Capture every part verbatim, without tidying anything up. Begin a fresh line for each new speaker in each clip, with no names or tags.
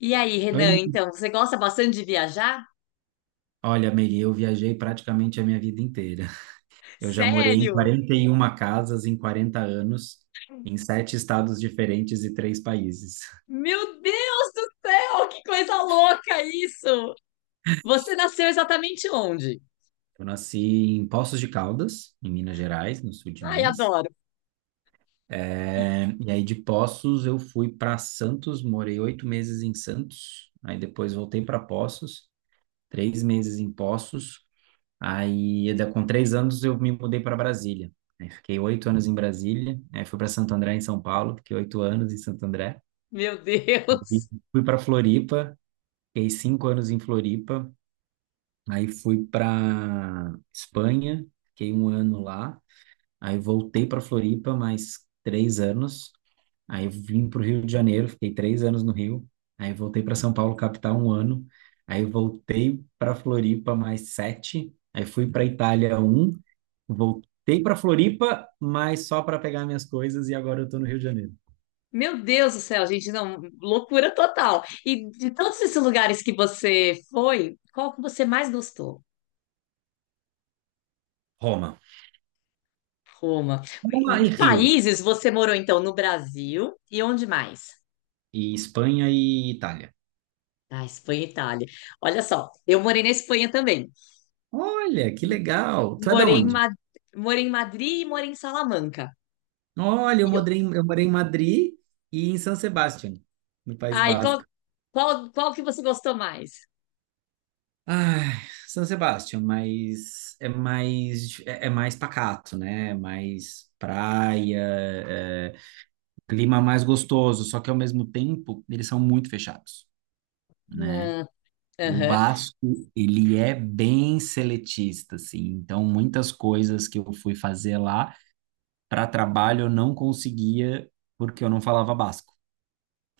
E aí,
Oi,
Renan,
Meire.
então, você gosta bastante de viajar?
Olha, Meire, eu viajei praticamente a minha vida inteira. Eu já morei em
Sério?
quarenta e uma casas em quarenta anos, em sete estados diferentes e três países.
Meu Deus do céu, que coisa louca isso! Você nasceu exatamente onde?
Eu nasci em Poços de Caldas, em Minas Gerais, no sul de
Ai,
Minas.
adoro. E-
É, e aí de Poços eu fui para Santos, morei oito meses em Santos. Aí depois voltei para Poços, três meses em Poços. Aí, da- com três anos, eu me mudei para Brasília. Aí, fiquei oito anos em Brasília. Aí, fui para Santo André, em São Paulo. Fiquei oito anos em Santo André.
Meu
E
Deus.
fui para Floripa. Fiquei cinco anos em Floripa. Aí, fui para Espanha. Fiquei um ano lá. Aí, voltei para Floripa, mais três anos. Aí, vim para o Rio de Janeiro. Fiquei três anos no Rio. Aí, voltei para São Paulo, capital, um ano. Aí, voltei para Floripa, mais sete. Aí, fui para Itália, um. Voltei para Floripa, mas só para pegar minhas coisas e agora eu estou no Rio de Janeiro.
Meu Deus do céu, gente, não, loucura total. E de todos esses lugares que você foi, qual que você mais gostou?
Roma.
Roma.
Roma e
De
Rio.
países você morou então no Brasil e onde mais?
E Espanha e Itália.
Ah, Espanha e Itália. Olha só, eu morei na Espanha também.
Olha, que legal. Tu é da
Morei em,
onde?
Ma- morei em Madrid e morei em Salamanca.
Olha, eu
E eu-
morei, em- eu morei em Madrid e em San Sebastián, no País
Ah, e qual,
Basco.
qual, qual que você gostou mais?
Ai, San Sebastián, mas é mais é, é mais pacato, né? É mais praia, é, clima mais gostoso, só que ao mesmo tempo eles são muito fechados, né?
Ah,
O
aham.
Basco, ele é bem seletista, assim. Então, muitas coisas que eu fui fazer lá para trabalho eu não conseguia porque eu não falava basco.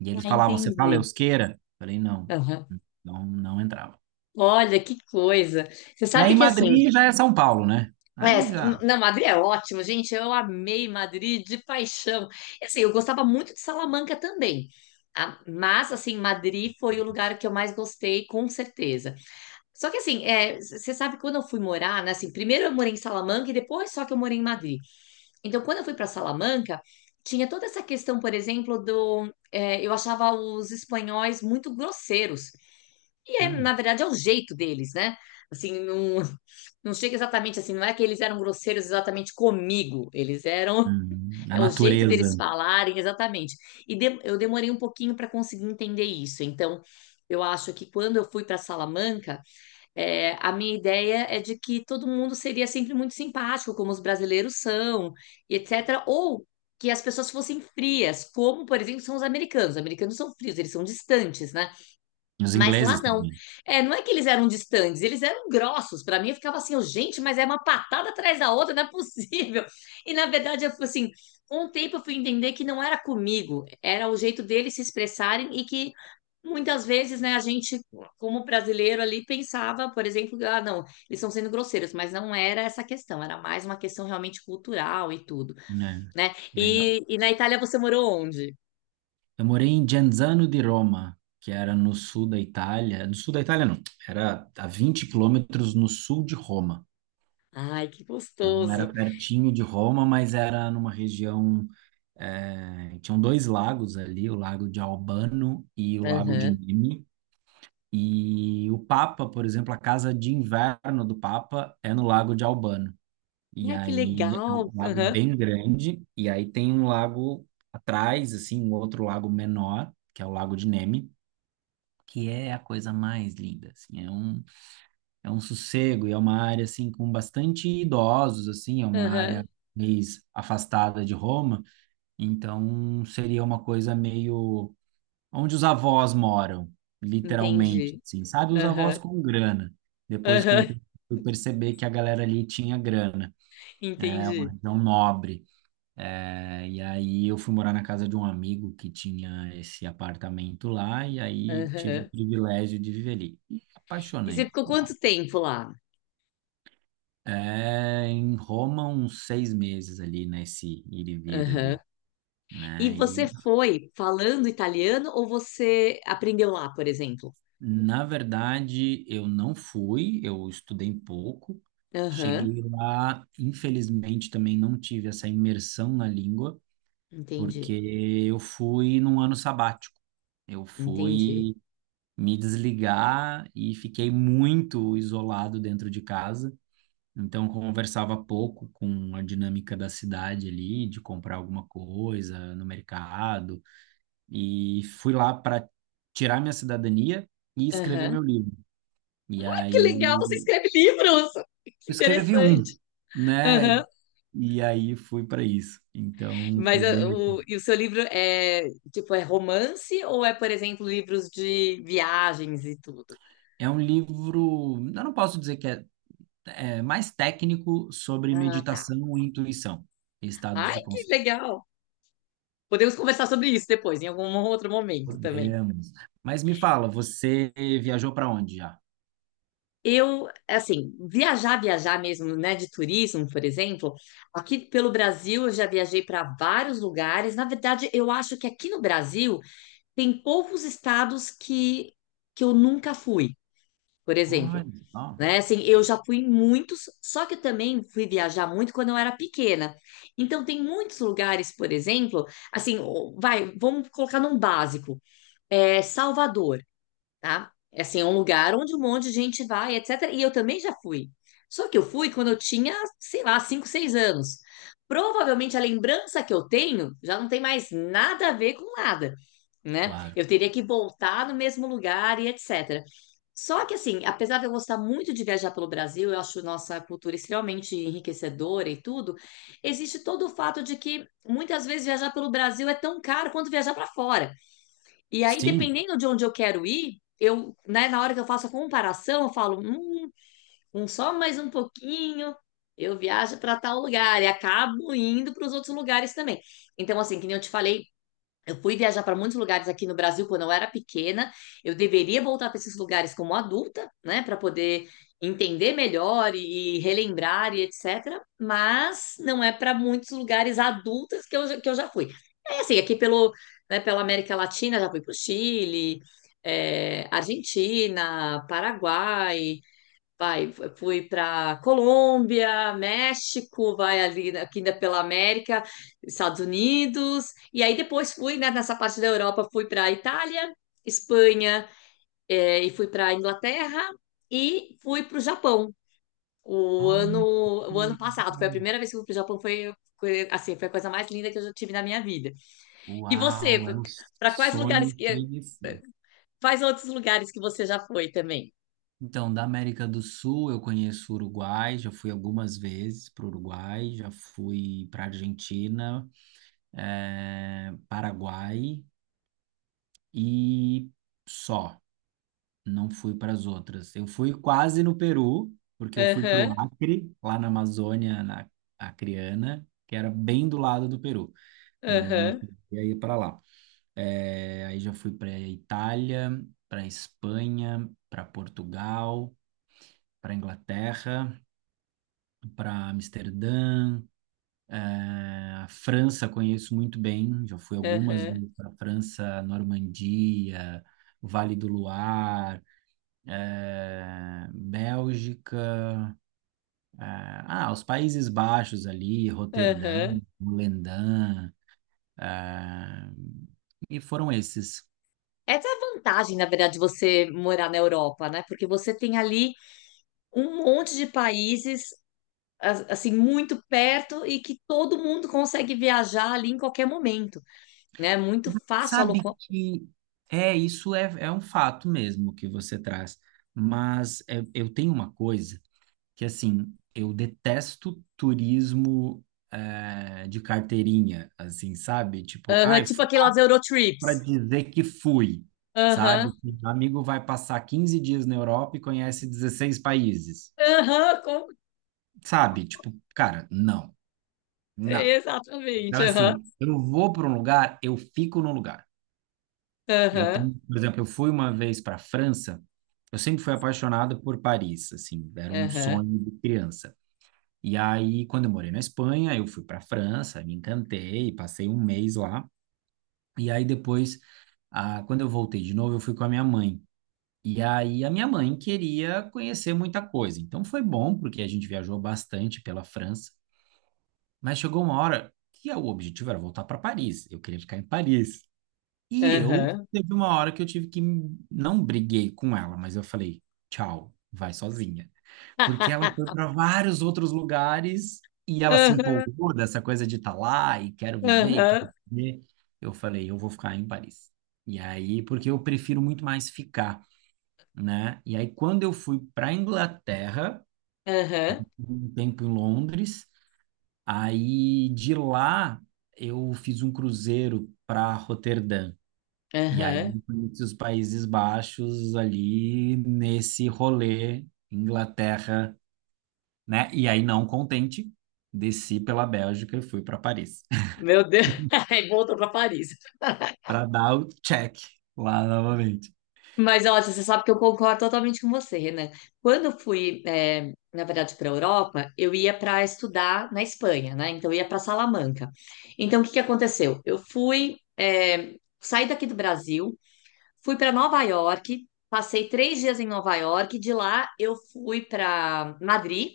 E eles
Ah,
falavam, você fala
entendi.
euskera? Falei, não,
Aham.
não, não entrava.
Olha, que coisa. Você
E
sabe
aí,
que assim,
Madrid já é São Paulo, né? Aí já.
é, na Madrid é ótimo, gente. Eu amei Madrid de paixão. E, assim, eu gostava muito de Salamanca também. Ah, mas, assim, Madrid foi o lugar que eu mais gostei, com certeza. Só que, assim, é, c- você sabe, que quando eu fui morar, né, assim, primeiro eu morei em Salamanca e depois só que eu morei em Madrid. Então, quando eu fui para Salamanca, tinha toda essa questão, por exemplo, do. É, eu achava os espanhóis muito grosseiros. E, é, na
hum,
verdade, é o jeito deles, né? Assim, não, não chega exatamente assim, não é que eles eram grosseiros exatamente comigo, eles eram.
hum, a
É o jeito deles
natureza,
falarem, exatamente. E de- eu demorei um pouquinho para conseguir entender isso. Então, eu acho que quando eu fui para Salamanca, é, a minha ideia é de que todo mundo seria sempre muito simpático, como os brasileiros são, e et cetera. Ou que as pessoas fossem frias, como, por exemplo, são os americanos. Os americanos são frios, eles são distantes, né?
os
Mas lá
ingleses
não.
também,
É, não é que eles eram distantes, eles eram grossos. Para mim, eu ficava assim, oh, gente, mas é uma patada atrás da outra, não é possível. E na verdade, eu fui assim. Um tempo eu fui entender que não era comigo, era o jeito deles se expressarem e que muitas vezes, né, a gente, como brasileiro ali, pensava, por exemplo, ah, não, eles estão sendo grosseiros, mas não era essa questão, era mais uma questão realmente cultural e tudo,
né?
né?
Legal.
E, e na Itália você morou onde?
Eu morei em Genzano di Roma, que era no sul da Itália. No sul da Itália, não. Era a vinte quilômetros no sul de Roma.
Ai, que
Então, era
gostoso.
pertinho de Roma, mas era numa região. Eh, tinham dois lagos ali, o Lago de Albano e o Lago de
Aham.
Nemi. E o Papa, por exemplo, a casa de inverno do Papa é no Lago de Albano. E
Ai, que
aí é um
legal.
lago
Aham,
bem grande, e aí tem um lago atrás, assim, um outro lago menor, que é o Lago de Nemi, que é a coisa mais linda, assim, é um, é um sossego e é uma área, assim, com bastante idosos, assim, é uma área
aham.
mais afastada de Roma, então seria uma coisa meio onde os avós moram, literalmente,
Entendi.
assim, sabe? Os avós
Aham,
com grana, depois com o
aham.
tempo eu perceber que a galera ali tinha grana, é uma
Entendi.
região nobre, é, e aí eu fui morar na casa de um amigo que tinha esse apartamento lá, e aí tive o
Aham.
privilégio de viver ali. E
E você
apaixonei,
ficou
né?
quanto tempo lá?
É, em Roma, uns seis meses ali, nesse ir e vir
Aham.
ali,
E
né?
você
E,
foi falando italiano ou você aprendeu lá, por exemplo?
na verdade, eu não fui, eu estudei pouco.
Aham.
Cheguei lá, infelizmente, também não tive essa imersão na língua, porque
Entendi,
eu fui num ano sabático. Eu
entendi.
fui me desligar e fiquei muito isolado dentro de casa. Então, conversava pouco com a dinâmica da cidade ali, de comprar alguma coisa no mercado. E fui lá para tirar minha cidadania e escrever
Aham.
meu livro.
Ah,
E
que legal, você
aí,
escreve livros! Que
eu escrevi um,
interessante.
né?
Aham.
E aí fui para isso. Então,
Mas
foi
ah,
bem.
o, e o seu livro é, tipo, é romance ou é, por exemplo, livros de viagens e tudo?
É um livro. Eu não posso dizer que é é, mais técnico sobre
Ah, tá.
meditação e intuição, estados
Ai,
de
que
consciência.
legal. Podemos conversar sobre isso depois, em algum outro momento também.
Podemos. Mas me fala, você viajou para onde já?
Eu, assim, viajar, viajar mesmo, né, de turismo, por exemplo, aqui pelo Brasil eu já viajei para vários lugares. Na verdade, eu acho que aqui no Brasil tem poucos estados que, que eu nunca fui, por
Olha
exemplo.
só,
Né? Assim, eu já fui em muitos, só que eu também fui viajar muito quando eu era pequena. Então, tem muitos lugares, por exemplo, assim, o- vai, vamos colocar num básico, é, Salvador tá? É assim, é um lugar onde um monte de gente vai, et cetera. E eu também já fui. Só que eu fui quando eu tinha, sei lá, cinco seis anos. Provavelmente a lembrança que eu tenho já não tem mais nada a ver com nada, né?
claro.
Eu teria que voltar no mesmo lugar e et cetera. Só que assim, apesar de eu gostar muito de viajar pelo Brasil, eu acho nossa cultura extremamente enriquecedora e tudo, existe todo o fato de que muitas vezes viajar pelo Brasil é tão caro quanto viajar para fora. E aí,
Sim.
dependendo de onde eu quero ir, eu, né, na hora que eu faço a comparação, eu falo, hum, um só mais um pouquinho, eu viajo para tal lugar e acabo indo para os outros lugares também. Então, assim, que nem eu te falei, eu fui viajar para muitos lugares aqui no Brasil quando eu era pequena. Eu deveria voltar para esses lugares como adulta, né, para poder entender melhor e relembrar e et cetera. Mas não é para muitos lugares adultos que eu, que eu já fui. É assim, aqui pelo, né, pela América Latina, já fui para o Chile, é, Argentina, Paraguai, vai, fui para Colômbia, México, vai ali né, aqui ainda pela América, Estados Unidos, e aí depois fui, né, nessa parte da Europa, fui para Itália, Espanha, eh, e fui para Inglaterra e fui para o Japão. O ano,
Olha, que
o ano passado foi a
legal.
primeira vez que eu fui para o Japão, foi, foi, assim, foi a coisa mais linda que eu já tive na minha vida. E você,
Uau, é um
para quais lugares
sonho
que,
conhecer.
quais outros lugares que você já foi também?
Então, da América do Sul, eu conheço o Uruguai, já fui algumas vezes para o Uruguai, já fui para a Argentina, eh, Paraguai e só. Não fui para as outras. Eu fui quase no Peru, porque eu fui para o
Aham,
Acre, lá na Amazônia, na Acreana, que era bem do lado do Peru, mas não
aham,
cheguei a ir para lá. É, aí já fui para a Itália, para a Espanha, para Portugal, para Inglaterra, para Amsterdã. É, a França conheço muito bem, já fui algumas
aham,
vezes para a França, Normandia, Vale do Luar. eh, Bélgica, ah, ah, os Países Baixos ali, Roterdã,
aham.
Volendam, ah, e foram esses.
Essa é a vantagem, na verdade, de você morar na Europa, né? Porque você tem ali um monte de países, as- assim, muito perto e que todo mundo consegue viajar ali em qualquer momento, né? É muito
Mas
fácil
sabe
alocar.
que é isso é, é um fato mesmo que você traz, mas é, eu tenho uma coisa que assim eu detesto turismo eh, de carteirinha, assim, sabe? Tipo,
Aham,
ai,
tipo aquelas Eurotrips.
para dizer que fui, sabe?
Aham,
Assim, um amigo vai passar quinze dias na Europa e conhece dezesseis países,
aham, com-
sabe? Tipo, cara, não, não. Então,
exatamente, aham,
assim, eu vou para um lugar, eu fico no lugar. Eu
aham.
tenho, por exemplo, eu fui uma vez para a França, eu sempre fui apaixonado por Paris, assim, era um
Aham,
sonho de criança. E aí, quando eu morei na Espanha, eu fui para a França, me encantei, passei um mês lá. E aí depois, ah, quando eu voltei de novo, eu fui com a minha mãe. E aí a minha mãe queria conhecer muita coisa. Então foi bom, porque a gente viajou bastante pela França, mas chegou uma hora que o objetivo era voltar para Paris. Eu queria ficar em Paris. E eu
aham.
teve uma hora que eu tive que não briguei com ela, mas eu falei: "Tchau, vai sozinha". Porque ela foi para vários outros lugares e ela se
Aham,
empolgou dessa coisa de estar lá e quero viver, e
aham,
quero viver. Eu falei: "Eu vou ficar em Paris". E aí, porque eu prefiro muito mais ficar, né? E aí, quando eu fui para a Inglaterra,
aham,
um tempo em Londres, aí de lá eu fiz um cruzeiro para Roterdã. E aí,
aham.
conheci os Países Baixos ali nesse rolê, Inglaterra, né? E aí, não contente, desci pela Bélgica e fui para Paris,
Meu Deus, aí voltou para Paris.
para dar o check lá novamente,
Mas olha, você sabe que eu concordo totalmente com você, Renan. Quando eu fui, eh, na verdade, para a Europa, eu ia para estudar na Espanha, né? Então eu ia para Salamanca. Então o que que aconteceu? Eu fui, eh, saí daqui do Brasil, fui para Nova York, passei três dias em Nova York, de lá eu fui para Madrid.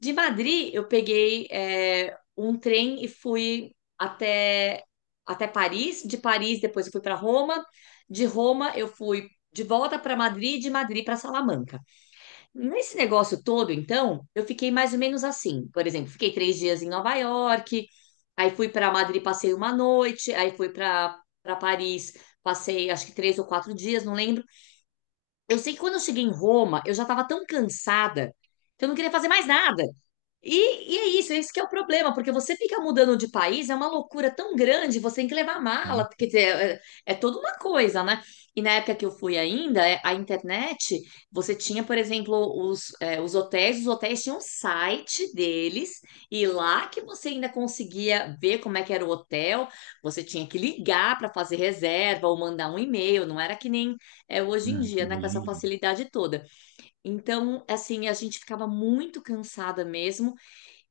De Madrid, eu peguei é, um trem e fui até, até Paris. De Paris, depois eu fui para Roma. De Roma, eu fui de volta para Madrid, de Madrid para Salamanca. Nesse negócio todo, então, eu fiquei mais ou menos assim. Por exemplo, fiquei três dias em Nova York, aí fui para Madrid, passei uma noite, aí fui para para Paris, passei acho que três ou quatro dias, não lembro. Eu sei que quando eu cheguei em Roma, eu já estava tão cansada que eu não queria fazer mais nada. E, e é isso, esse que é o problema, porque você fica mudando de país, é uma loucura tão grande, você tem que levar
né?
mala, quer dizer, é, é toda uma coisa, né? E na época que eu fui ainda, é, a internet, você tinha, por exemplo, os, é, os hotéis, os hotéis tinham um site deles, e lá que você ainda conseguia ver como é que era o hotel, você tinha que ligar para fazer reserva ou mandar um e-mail, não era que nem é hoje em
Hum,
dia, né, com
hoje
essa
em dia,
facilidade toda. Então, assim, a gente ficava muito cansada mesmo,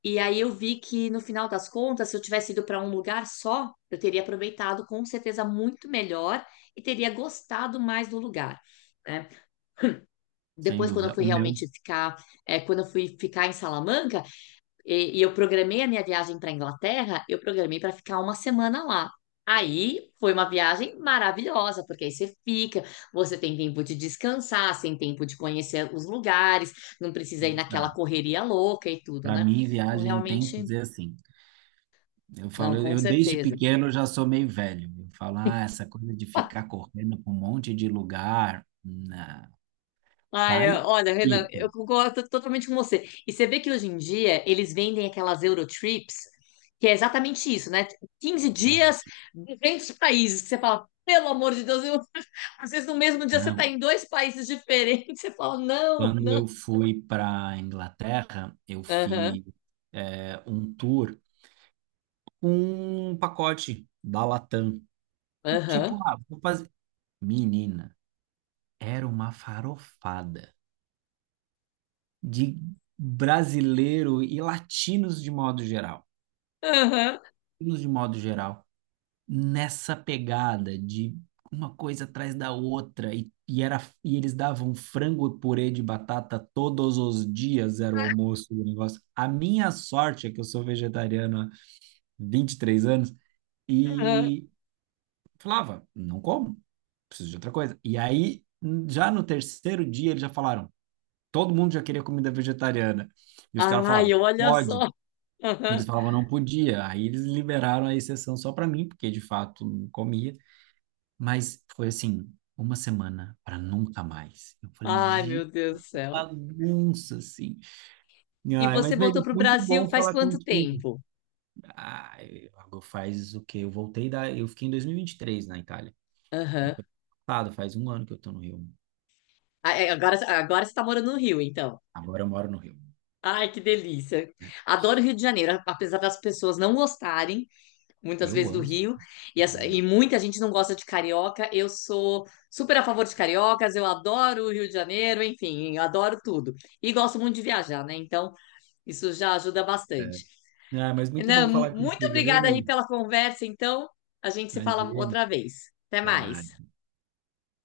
e aí eu vi que no final das contas, se eu tivesse ido para um lugar só, eu teria aproveitado com certeza muito melhor e teria gostado mais do lugar. Né?
sem
Depois, quando eu
dúvida.
fui
O meu,
realmente ficar, é, quando eu fui ficar em Salamanca e, e eu programei a minha viagem para Inglaterra, eu programei para ficar uma semana lá. Aí foi uma viagem maravilhosa, porque aí você fica, você tem tempo de descansar, você tem tempo de conhecer os lugares, não precisa ir naquela correria louca e tudo,
para
né?
mim,
Então,
viagem tem que
realmente.
ser assim. Eu
Não,
falo,
com
eu desde
certeza.
pequeno já sou meio velho. Eu falo, ah, essa coisa de ficar correndo para um monte de lugar, na-
Ai,
vai
eu- olha, Renan,
e fica,
eu concordo totalmente com você. E você vê que hoje em dia eles vendem aquelas Eurotrips, que é exatamente isso, né? Quinze
não,
dias,
tipo,
duzentos países. Que você fala, pelo amor de Deus, eu- às vezes no mesmo dia você está
não.
em dois países diferentes. Você fala, não,
Quando
não.
eu fui para Inglaterra, eu
Aham,
fiz é, um tour com um pacote da Latam.
aham,
Tipo, ah, vou fazer. Menina, era uma farofada de brasileiro e latinos de modo geral.
aham,
Latinos de modo geral. Nessa pegada de uma coisa atrás da outra e, e era e eles davam frango e purê de batata todos os dias, era o almoço do negócio. A minha sorte é que eu sou vegetariano há vinte e três anos
aham.
e falava, não como, preciso de outra coisa. E aí, já no terceiro dia, eles já falaram, todo mundo já queria comida vegetariana. E os caras falavam,
Ai, olha
pode.
só.
Eles
Aham.
falavam não podia. Aí eles liberaram a exceção só para mim, porque de fato não comia. Mas foi assim, uma semana para nunca mais. Eu falei,
Ai, meu
"Gi,
Deus do céu.
bagunça, assim.
E
Ai,
você
mas,
voltou
Mary,
para o
muito
Brasil
bom
faz
falar
quanto
contigo.
tempo?
Ai, eu- faz o quê? Eu voltei da... Eu fiquei em dois mil e e vinte e três na Itália. Então,
Aham.
foi passado, faz um ano que eu tô no Rio.
Ah, é, agora, agora você está morando no Rio, então.
Agora eu moro no Rio,
Ai, que delícia.
né?
Adoro o Rio de Janeiro, apesar das pessoas não gostarem muitas
Eu
vezes do
amo isso.
Rio, e, as- e
Amo.
muita gente não gosta de carioca. Eu sou super a favor de cariocas, eu adoro o Rio de Janeiro, enfim, eu adoro tudo. E gosto muito de viajar, né? Então, isso já ajuda
É.
bastante.
Ah, mas muito
Renan,
bom falar
muito
contigo, viu,
obrigada aí
Mary?
pela conversa, então. A gente se fala
Imagina.
outra vez. Até
Até
mais.
mais.